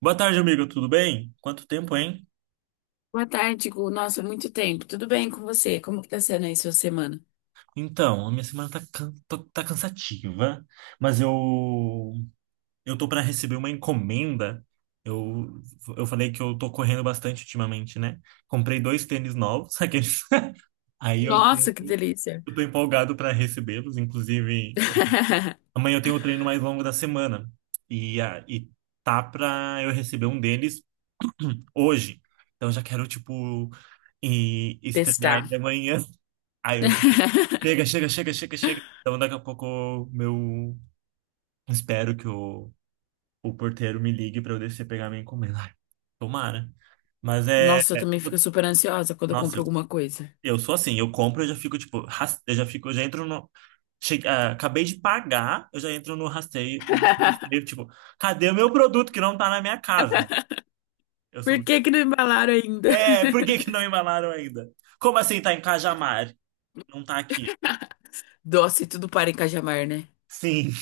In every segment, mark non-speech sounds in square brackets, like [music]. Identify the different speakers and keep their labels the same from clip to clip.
Speaker 1: Boa tarde, amigo. Tudo bem? Quanto tempo, hein?
Speaker 2: Boa tarde, Gu. Nossa, muito tempo. Tudo bem com você? Como que tá sendo aí sua semana?
Speaker 1: Então, a minha semana tá cansativa, mas eu tô para receber uma encomenda. Eu, eu falei que eu tô correndo bastante ultimamente, né? Comprei dois tênis novos, [laughs] aqueles. Aí eu, tô-
Speaker 2: Nossa, que delícia.
Speaker 1: eu tô empolgado para recebê-los. Inclusive,
Speaker 2: [laughs]
Speaker 1: amanhã eu tenho o treino mais longo da semana e tá pra eu receber um deles hoje. Então, já quero, tipo, e estrear ele
Speaker 2: Testar.
Speaker 1: amanhã. [laughs] Aí eu
Speaker 2: [laughs]
Speaker 1: Chega, chega, chega, chega, chega. Então, daqui a pouco, meu. Espero que o porteiro me ligue para eu descer pegar minha encomenda. [laughs] Ai, tomara. Mas
Speaker 2: Nossa, eu também fico
Speaker 1: eu-
Speaker 2: super ansiosa quando eu
Speaker 1: Nossa,
Speaker 2: compro
Speaker 1: eu,
Speaker 2: alguma coisa.
Speaker 1: eu sou assim. Eu compro, eu já fico, tipo. Eu já fico, eu já entro no. Acabei de pagar, eu já entro no rasteio, no
Speaker 2: [laughs]
Speaker 1: rastreio, tipo, cadê o meu produto que não tá na minha casa? Eu
Speaker 2: Por
Speaker 1: sou.
Speaker 2: que que não embalaram ainda?
Speaker 1: É, por que que não embalaram ainda? Como assim tá em Cajamar? Não tá aqui.
Speaker 2: [laughs] Doce, tudo para em Cajamar, né?
Speaker 1: Sim,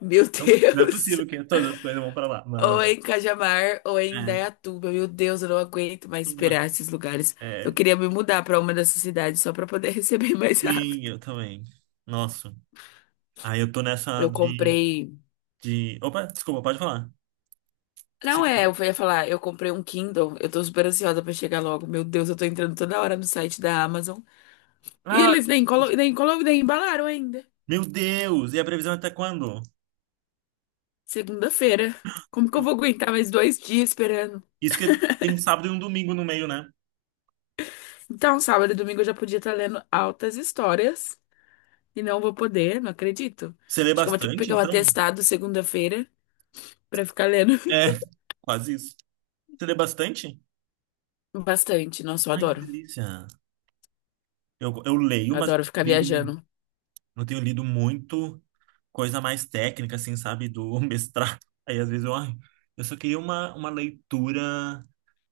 Speaker 2: Meu
Speaker 1: não, não é
Speaker 2: Deus.
Speaker 1: possível que
Speaker 2: [laughs]
Speaker 1: todas as coisas vão pra lá. Mas.
Speaker 2: Ou é em Cajamar ou é em
Speaker 1: É.
Speaker 2: Indaiatuba. Meu Deus, eu não aguento mais
Speaker 1: Uma-
Speaker 2: esperar esses lugares. Eu
Speaker 1: É,
Speaker 2: queria me mudar para uma dessas cidades só para poder [laughs] receber mais
Speaker 1: sim,
Speaker 2: rápido.
Speaker 1: eu também. Nossa. Aí eu tô nessa
Speaker 2: Eu
Speaker 1: de,
Speaker 2: comprei.
Speaker 1: de... Opa, desculpa, pode falar. Se-
Speaker 2: Não é, eu ia falar, eu comprei um Kindle, eu tô super ansiosa pra chegar logo. Meu Deus, eu tô entrando toda hora no site da Amazon. E
Speaker 1: Ah,
Speaker 2: eles nem colo, nem colo, nem embalaram ainda.
Speaker 1: meu Deus! E a previsão é até quando?
Speaker 2: Segunda-feira. Como que eu
Speaker 1: Eu-
Speaker 2: vou aguentar mais 2 dias esperando?
Speaker 1: Isso que tem um sábado e um domingo no meio, né?
Speaker 2: Então, sábado e domingo eu já podia estar lendo altas histórias. E não vou poder, não acredito.
Speaker 1: Você lê
Speaker 2: Acho que eu vou ter que
Speaker 1: bastante,
Speaker 2: pegar um
Speaker 1: então?
Speaker 2: atestado segunda-feira pra ficar lendo
Speaker 1: É, [laughs] quase isso. Você lê bastante?
Speaker 2: [laughs] bastante. Nossa, eu
Speaker 1: Ai, que
Speaker 2: adoro.
Speaker 1: delícia. Eu leio,
Speaker 2: Eu
Speaker 1: mas eu
Speaker 2: adoro ficar
Speaker 1: tenho lido,
Speaker 2: viajando.
Speaker 1: eu tenho lido muito coisa mais técnica, assim, sabe? Do [laughs] mestrado. Aí às vezes ai, eu só queria uma leitura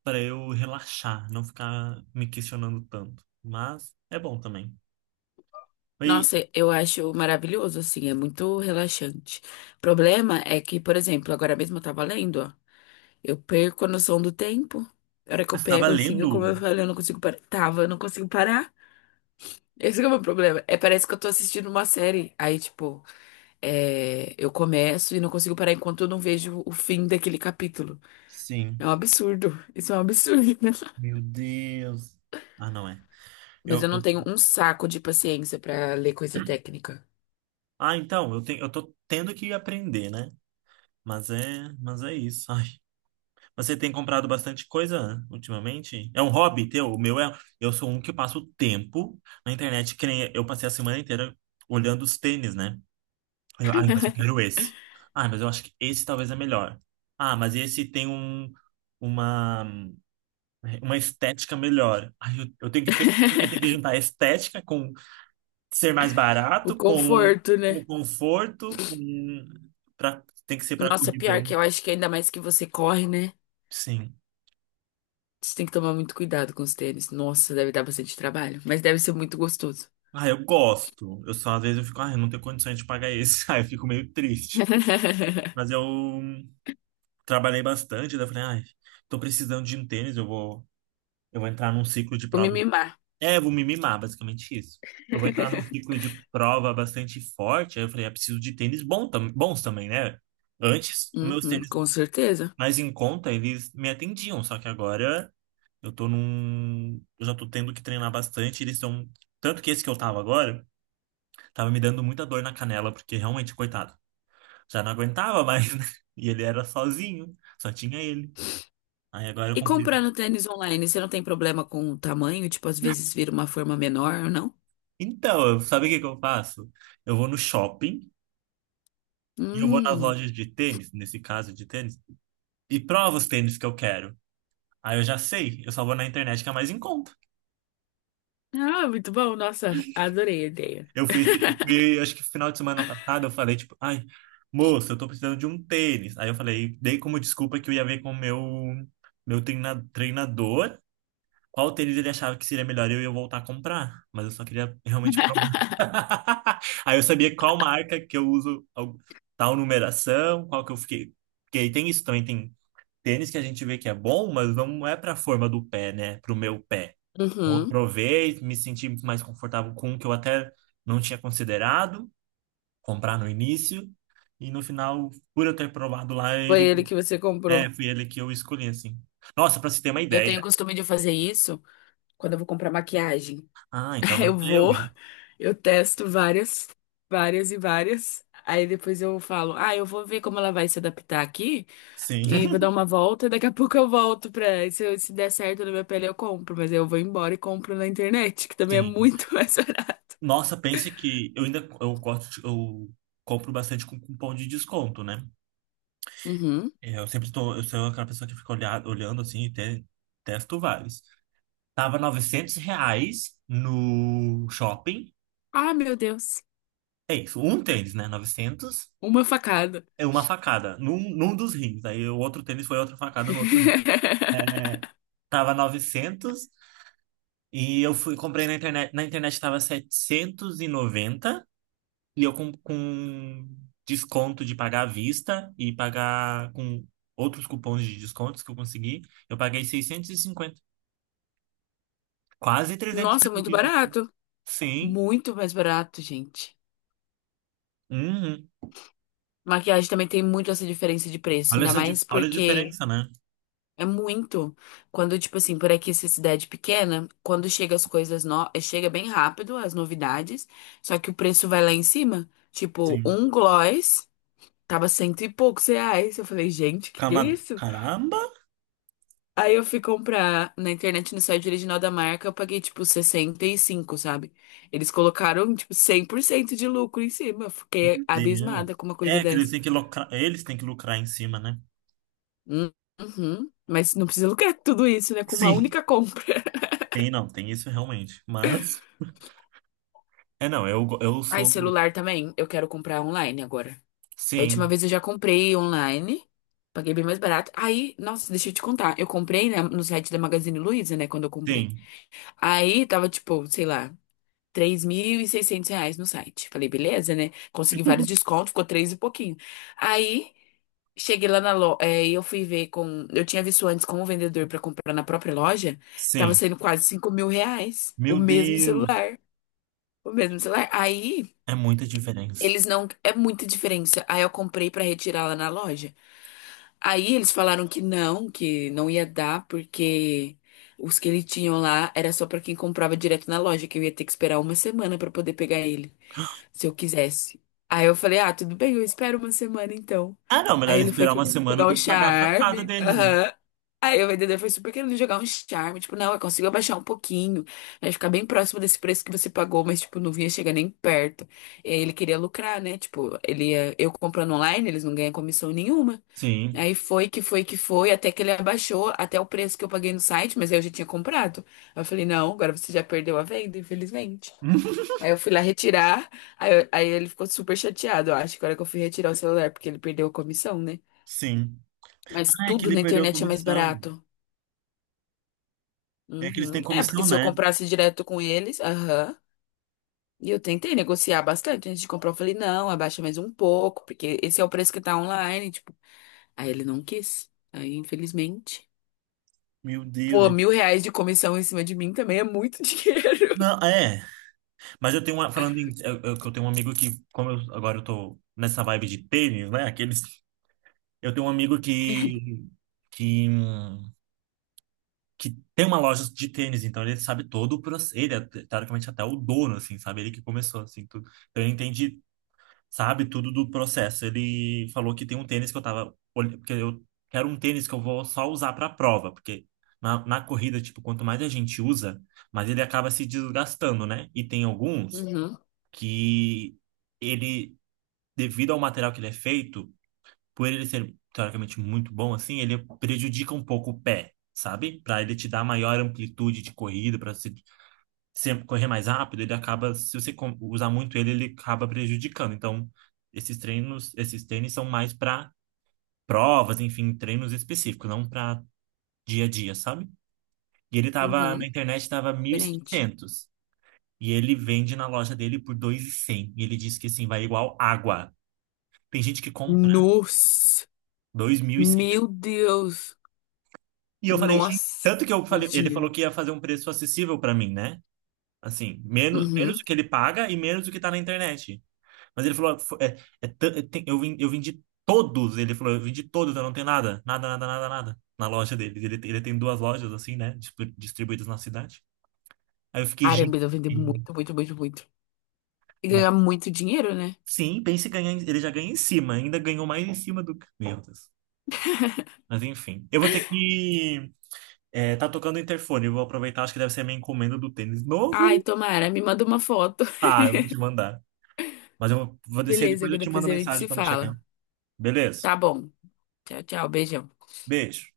Speaker 1: para eu relaxar, não ficar me questionando tanto. Mas é bom também. E
Speaker 2: Nossa, eu acho maravilhoso, assim, é muito relaxante. O problema é que, por exemplo, agora mesmo eu tava lendo, ó, eu perco a noção do tempo. A hora que
Speaker 1: eu
Speaker 2: eu
Speaker 1: estava
Speaker 2: pego, assim, eu, como
Speaker 1: lendo?
Speaker 2: eu falei, eu não consigo parar. Tava, eu não consigo parar. [laughs] Esse que é o meu problema. É, parece que eu tô assistindo uma série. Aí, tipo, é, eu começo e não consigo parar enquanto eu não vejo o fim daquele capítulo.
Speaker 1: Sim.
Speaker 2: É um absurdo. [laughs] Isso é um absurdo. [laughs]
Speaker 1: Meu Deus. Ah, não é.
Speaker 2: Mas eu não
Speaker 1: Eu-
Speaker 2: tenho um saco de paciência pra ler coisa técnica.
Speaker 1: Ah, então, eu tô tendo que aprender, né? Mas é isso. [laughs] Ai. Você tem comprado bastante coisa ultimamente? É um hobby teu? O meu é. Eu sou um que passo o tempo na internet, que nem eu passei a semana inteira olhando os tênis, né? Aí ai, mas eu quero esse. Ah, mas eu acho que esse talvez é melhor. Ah, mas esse tem uma, uma estética melhor. Ai, eu tenho que ter, eu tenho que juntar estética com ser mais
Speaker 2: O
Speaker 1: barato, com,
Speaker 2: conforto, né?
Speaker 1: com conforto, com pra, tem que ser para
Speaker 2: Nossa, pior
Speaker 1: corridão.
Speaker 2: que eu acho que ainda mais que você corre, né?
Speaker 1: Sim.
Speaker 2: Você tem que tomar muito cuidado com os tênis. Nossa, deve dar bastante trabalho, mas deve ser muito gostoso.
Speaker 1: Ah, eu gosto. Eu só às vezes eu fico, ah, eu não tenho condições de pagar esse. [laughs] Ah, eu fico meio triste.
Speaker 2: [laughs]
Speaker 1: Mas eu trabalhei bastante, daí eu falei, ai, tô precisando de um tênis, eu vou entrar num ciclo de
Speaker 2: Vou me
Speaker 1: prova.
Speaker 2: mimar.
Speaker 1: É, vou me mimar, basicamente isso. Eu vou entrar num ciclo de prova bastante forte. Aí eu falei, ah, preciso de tênis bom bons também, né? Antes, os meus
Speaker 2: Uhum,
Speaker 1: tênis
Speaker 2: com certeza.
Speaker 1: mais em conta, eles me atendiam. Só que agora eu tô num. Eu já tô tendo que treinar bastante. Eles estão. Tanto que esse que eu tava agora, tava me dando muita dor na canela, porque realmente, coitado, já não aguentava [laughs] mais, né? E ele era sozinho, só tinha ele. Aí agora eu
Speaker 2: E
Speaker 1: comprei.
Speaker 2: comprando tênis online, você não tem problema com o tamanho? Tipo, às vezes vira uma forma menor ou não?
Speaker 1: Então, eu- sabe o que que eu faço? Eu vou no shopping. E eu vou nas
Speaker 2: Hum.
Speaker 1: lojas de tênis, nesse caso de tênis, e provo os tênis que eu quero. Aí eu já sei, eu só vou na internet que é mais em conta.
Speaker 2: Ah, muito bom. Nossa, adorei a ideia.
Speaker 1: Eu fui, acho que final de semana passada, eu falei, tipo, ai, moça, eu tô precisando de um tênis. Aí eu falei, dei como desculpa que eu ia ver com o meu treinador qual tênis ele achava que seria melhor e eu ia voltar a comprar. Mas eu só queria realmente provar. [laughs] Aí eu sabia qual marca que eu uso, tal numeração, qual que eu fiquei. Porque aí tem isso também, tem tênis que a gente vê que é bom, mas não é para a forma do pé, né? Para o meu pé. Então, eu
Speaker 2: Uhum.
Speaker 1: provei, me senti mais confortável com um que eu até não tinha considerado comprar no início. E no final, por eu ter provado lá,
Speaker 2: Foi
Speaker 1: ele
Speaker 2: ele que você
Speaker 1: é,
Speaker 2: comprou.
Speaker 1: foi ele que eu escolhi, assim. Nossa, para você ter uma
Speaker 2: Eu
Speaker 1: ideia.
Speaker 2: tenho o costume de fazer isso quando eu vou comprar maquiagem.
Speaker 1: Ah,
Speaker 2: [laughs]
Speaker 1: então não
Speaker 2: Eu
Speaker 1: é eu,
Speaker 2: vou,
Speaker 1: viu?
Speaker 2: eu testo várias, várias. Aí depois eu falo, ah, eu vou ver como ela vai se adaptar aqui
Speaker 1: Sim,
Speaker 2: e
Speaker 1: [laughs]
Speaker 2: vou dar uma volta. Daqui a [laughs] pouco eu volto pra. Se, se der certo na minha pele, eu compro. Mas aí eu vou embora e compro na internet, que também é
Speaker 1: sim.
Speaker 2: muito [laughs] mais barato.
Speaker 1: Nossa, pense que eu ainda eu gosto, de- eu compro bastante com cupom de desconto, né?
Speaker 2: Uhum.
Speaker 1: É, eu sempre estou, eu sou aquela pessoa que fica olhar, olhando assim e testo vários. Tava R$ 900 no shopping.
Speaker 2: Ah, meu Deus.
Speaker 1: É isso, um tênis, né? 900.
Speaker 2: Uma facada.
Speaker 1: É uma facada num dos rins. Aí o outro tênis foi outra facada no outro rim. É,
Speaker 2: [laughs]
Speaker 1: tava 900 e eu fui comprei na internet. Na internet tava 790 e eu com desconto de pagar à vista e pagar com outros cupons de descontos que eu consegui, eu paguei 650. Quase 300
Speaker 2: Nossa,
Speaker 1: reais.
Speaker 2: muito
Speaker 1: De-
Speaker 2: barato.
Speaker 1: Sim.
Speaker 2: Muito mais barato, gente.
Speaker 1: Uhum.
Speaker 2: Maquiagem também tem muito essa diferença de preço,
Speaker 1: Olha
Speaker 2: ainda
Speaker 1: essa,
Speaker 2: mais
Speaker 1: olha a
Speaker 2: porque
Speaker 1: diferença, né?
Speaker 2: é muito. Quando, tipo assim, por aqui, essa cidade pequena, quando chega as coisas no... chega bem rápido, as novidades, só que o preço vai lá em cima. Tipo,
Speaker 1: Sim.
Speaker 2: um gloss tava cento e poucos reais. Eu falei, gente, que é isso?
Speaker 1: Caramba!
Speaker 2: Aí eu fui comprar na internet, no site original da marca, eu paguei, tipo, 65, sabe? Eles colocaram, tipo, 100% de lucro em cima. Eu fiquei
Speaker 1: Meu
Speaker 2: abismada
Speaker 1: Deus.
Speaker 2: com uma coisa
Speaker 1: É que eles
Speaker 2: dessa.
Speaker 1: têm que lucrar, eles têm que lucrar em cima, né?
Speaker 2: Hum, Uhum. Mas não precisa lucrar tudo isso, né? Com uma
Speaker 1: Sim.
Speaker 2: única compra.
Speaker 1: Tem, não, tem isso realmente. Mas. É, não, eu, eu
Speaker 2: Ai,
Speaker 1: sou.
Speaker 2: celular também. Eu quero comprar online agora. Da última
Speaker 1: Sim,
Speaker 2: vez eu já comprei online. Paguei bem mais barato. Aí, nossa, deixa eu te contar. Eu comprei, né, no site da Magazine Luiza, né? Quando eu comprei.
Speaker 1: sim,
Speaker 2: Aí tava tipo, sei lá, R$ 3.600 no site. Falei, beleza, né? Consegui vários descontos, ficou três e pouquinho. Aí, cheguei lá na loja. E eu fui ver com. Eu tinha visto antes com o vendedor pra comprar na própria loja. Tava
Speaker 1: sim.
Speaker 2: saindo quase R$ 5.000. O
Speaker 1: Meu
Speaker 2: mesmo
Speaker 1: Deus!
Speaker 2: celular. O mesmo celular. Aí.
Speaker 1: É muita diferença.
Speaker 2: Eles não. É muita diferença. Aí eu comprei pra retirar lá na loja. Aí eles falaram que não ia dar, porque os que eles tinham lá era só pra quem comprava direto na loja, que eu ia ter que esperar uma semana pra poder pegar ele se eu quisesse. Aí eu falei, ah, tudo bem, eu espero uma semana então.
Speaker 1: Ah, não,
Speaker 2: Aí
Speaker 1: melhor
Speaker 2: ele foi
Speaker 1: esperar uma
Speaker 2: querendo
Speaker 1: semana
Speaker 2: jogar
Speaker 1: do
Speaker 2: um
Speaker 1: que pagar a facada
Speaker 2: charme,
Speaker 1: deles, né?
Speaker 2: aham. Aí o vendedor foi super querendo jogar um charme. Tipo, não, eu consigo abaixar um pouquinho, né? Ficar bem próximo desse preço que você pagou, mas, tipo, não vinha chegar nem perto. E aí ele queria lucrar, né? Tipo, eu comprando online, eles não ganham comissão nenhuma.
Speaker 1: Sim.
Speaker 2: Aí foi, até que ele abaixou até o preço que eu paguei no site, mas aí eu já tinha comprado. Aí eu falei, não, agora você já perdeu a venda, infelizmente.
Speaker 1: [laughs]
Speaker 2: Aí eu fui lá retirar, aí ele ficou super chateado, eu acho, que a hora que eu fui retirar o celular, porque ele perdeu a comissão, né?
Speaker 1: Sim.
Speaker 2: Mas
Speaker 1: Ah, é que
Speaker 2: tudo
Speaker 1: ele
Speaker 2: na
Speaker 1: perdeu a
Speaker 2: internet é mais
Speaker 1: comissão.
Speaker 2: barato.
Speaker 1: É que eles
Speaker 2: Uhum.
Speaker 1: têm
Speaker 2: É, porque
Speaker 1: comissão,
Speaker 2: se eu
Speaker 1: né?
Speaker 2: comprasse direto com eles, aham. E eu tentei negociar bastante antes de comprar, eu falei, não, abaixa mais um pouco, porque esse é o preço que tá online, tipo. Aí ele não quis. Aí, infelizmente.
Speaker 1: Meu Deus.
Speaker 2: Pô,
Speaker 1: é.
Speaker 2: R$ 1.000 de comissão em cima de mim também é muito [laughs] dinheiro.
Speaker 1: Não, é. Mas eu tenho uma, falando em, que eu tenho um amigo que, como eu, agora eu tô nessa vibe de tênis, né? Aqueles, eu tenho um amigo que, hum, que tem uma loja de tênis, então ele sabe todo o processo, ele é teoricamente até o dono, assim, sabe? Ele que começou, assim, tudo. Então ele entende, sabe tudo do processo. Ele falou que tem um tênis que eu tava, porque eu quero um tênis que eu vou só usar pra prova, porque na corrida, tipo, quanto mais a gente usa, mas ele acaba se desgastando, né? E tem alguns
Speaker 2: Uhum,
Speaker 1: que ele, devido ao material que ele é feito, por ele ser teoricamente muito bom assim, ele prejudica um pouco o pé, sabe? Para ele te dar maior amplitude de corrida, para você sempre correr mais rápido, ele acaba, se você usar muito ele, ele acaba prejudicando. Então, esses treinos, esses tênis são mais para provas, enfim, treinos específicos, não para dia a dia, sabe? E ele tava na
Speaker 2: uhum,
Speaker 1: internet, tava mil e
Speaker 2: diferente.
Speaker 1: setecentos e ele vende na loja dele por 2.100. E cem. E ele disse que assim, vai igual água. Tem gente que compra
Speaker 2: Nossa,
Speaker 1: dois mil e cem
Speaker 2: meu Deus.
Speaker 1: e eu falei, gente,
Speaker 2: Nossa,
Speaker 1: tanto que eu falei,
Speaker 2: muito
Speaker 1: ele falou
Speaker 2: dinheiro.
Speaker 1: que ia fazer um preço acessível pra mim, né? Assim, menos, menos
Speaker 2: Uhum.
Speaker 1: do que ele paga e menos do que tá na internet. Mas ele falou, É, é, eu vendi todos, ele falou, eu vendi todos, eu não tenho nada, nada, nada, nada, nada na loja dele. Ele tem duas lojas assim, né, distribuídas na cidade. Aí eu fiquei, gente,
Speaker 2: Caramba, eu vender muito. E ganhar
Speaker 1: nossa.
Speaker 2: muito dinheiro, né?
Speaker 1: Sim, pense em ganhar, ele já ganha em cima, ainda ganhou mais em cima do que, meu Deus. Mas enfim, eu vou ter que. É, tá tocando o interfone. Eu vou aproveitar, acho que deve ser a minha encomenda do tênis
Speaker 2: Ai,
Speaker 1: novo.
Speaker 2: tomara, me manda uma foto. [laughs]
Speaker 1: Ah, eu vou te mandar. Mas eu vou descer
Speaker 2: Beleza,
Speaker 1: depois eu
Speaker 2: que
Speaker 1: te
Speaker 2: depois
Speaker 1: mando
Speaker 2: a gente
Speaker 1: mensagem
Speaker 2: se
Speaker 1: quando chegar.
Speaker 2: fala.
Speaker 1: Beleza?
Speaker 2: Tá bom. Tchau, tchau. Beijão.
Speaker 1: Beijo.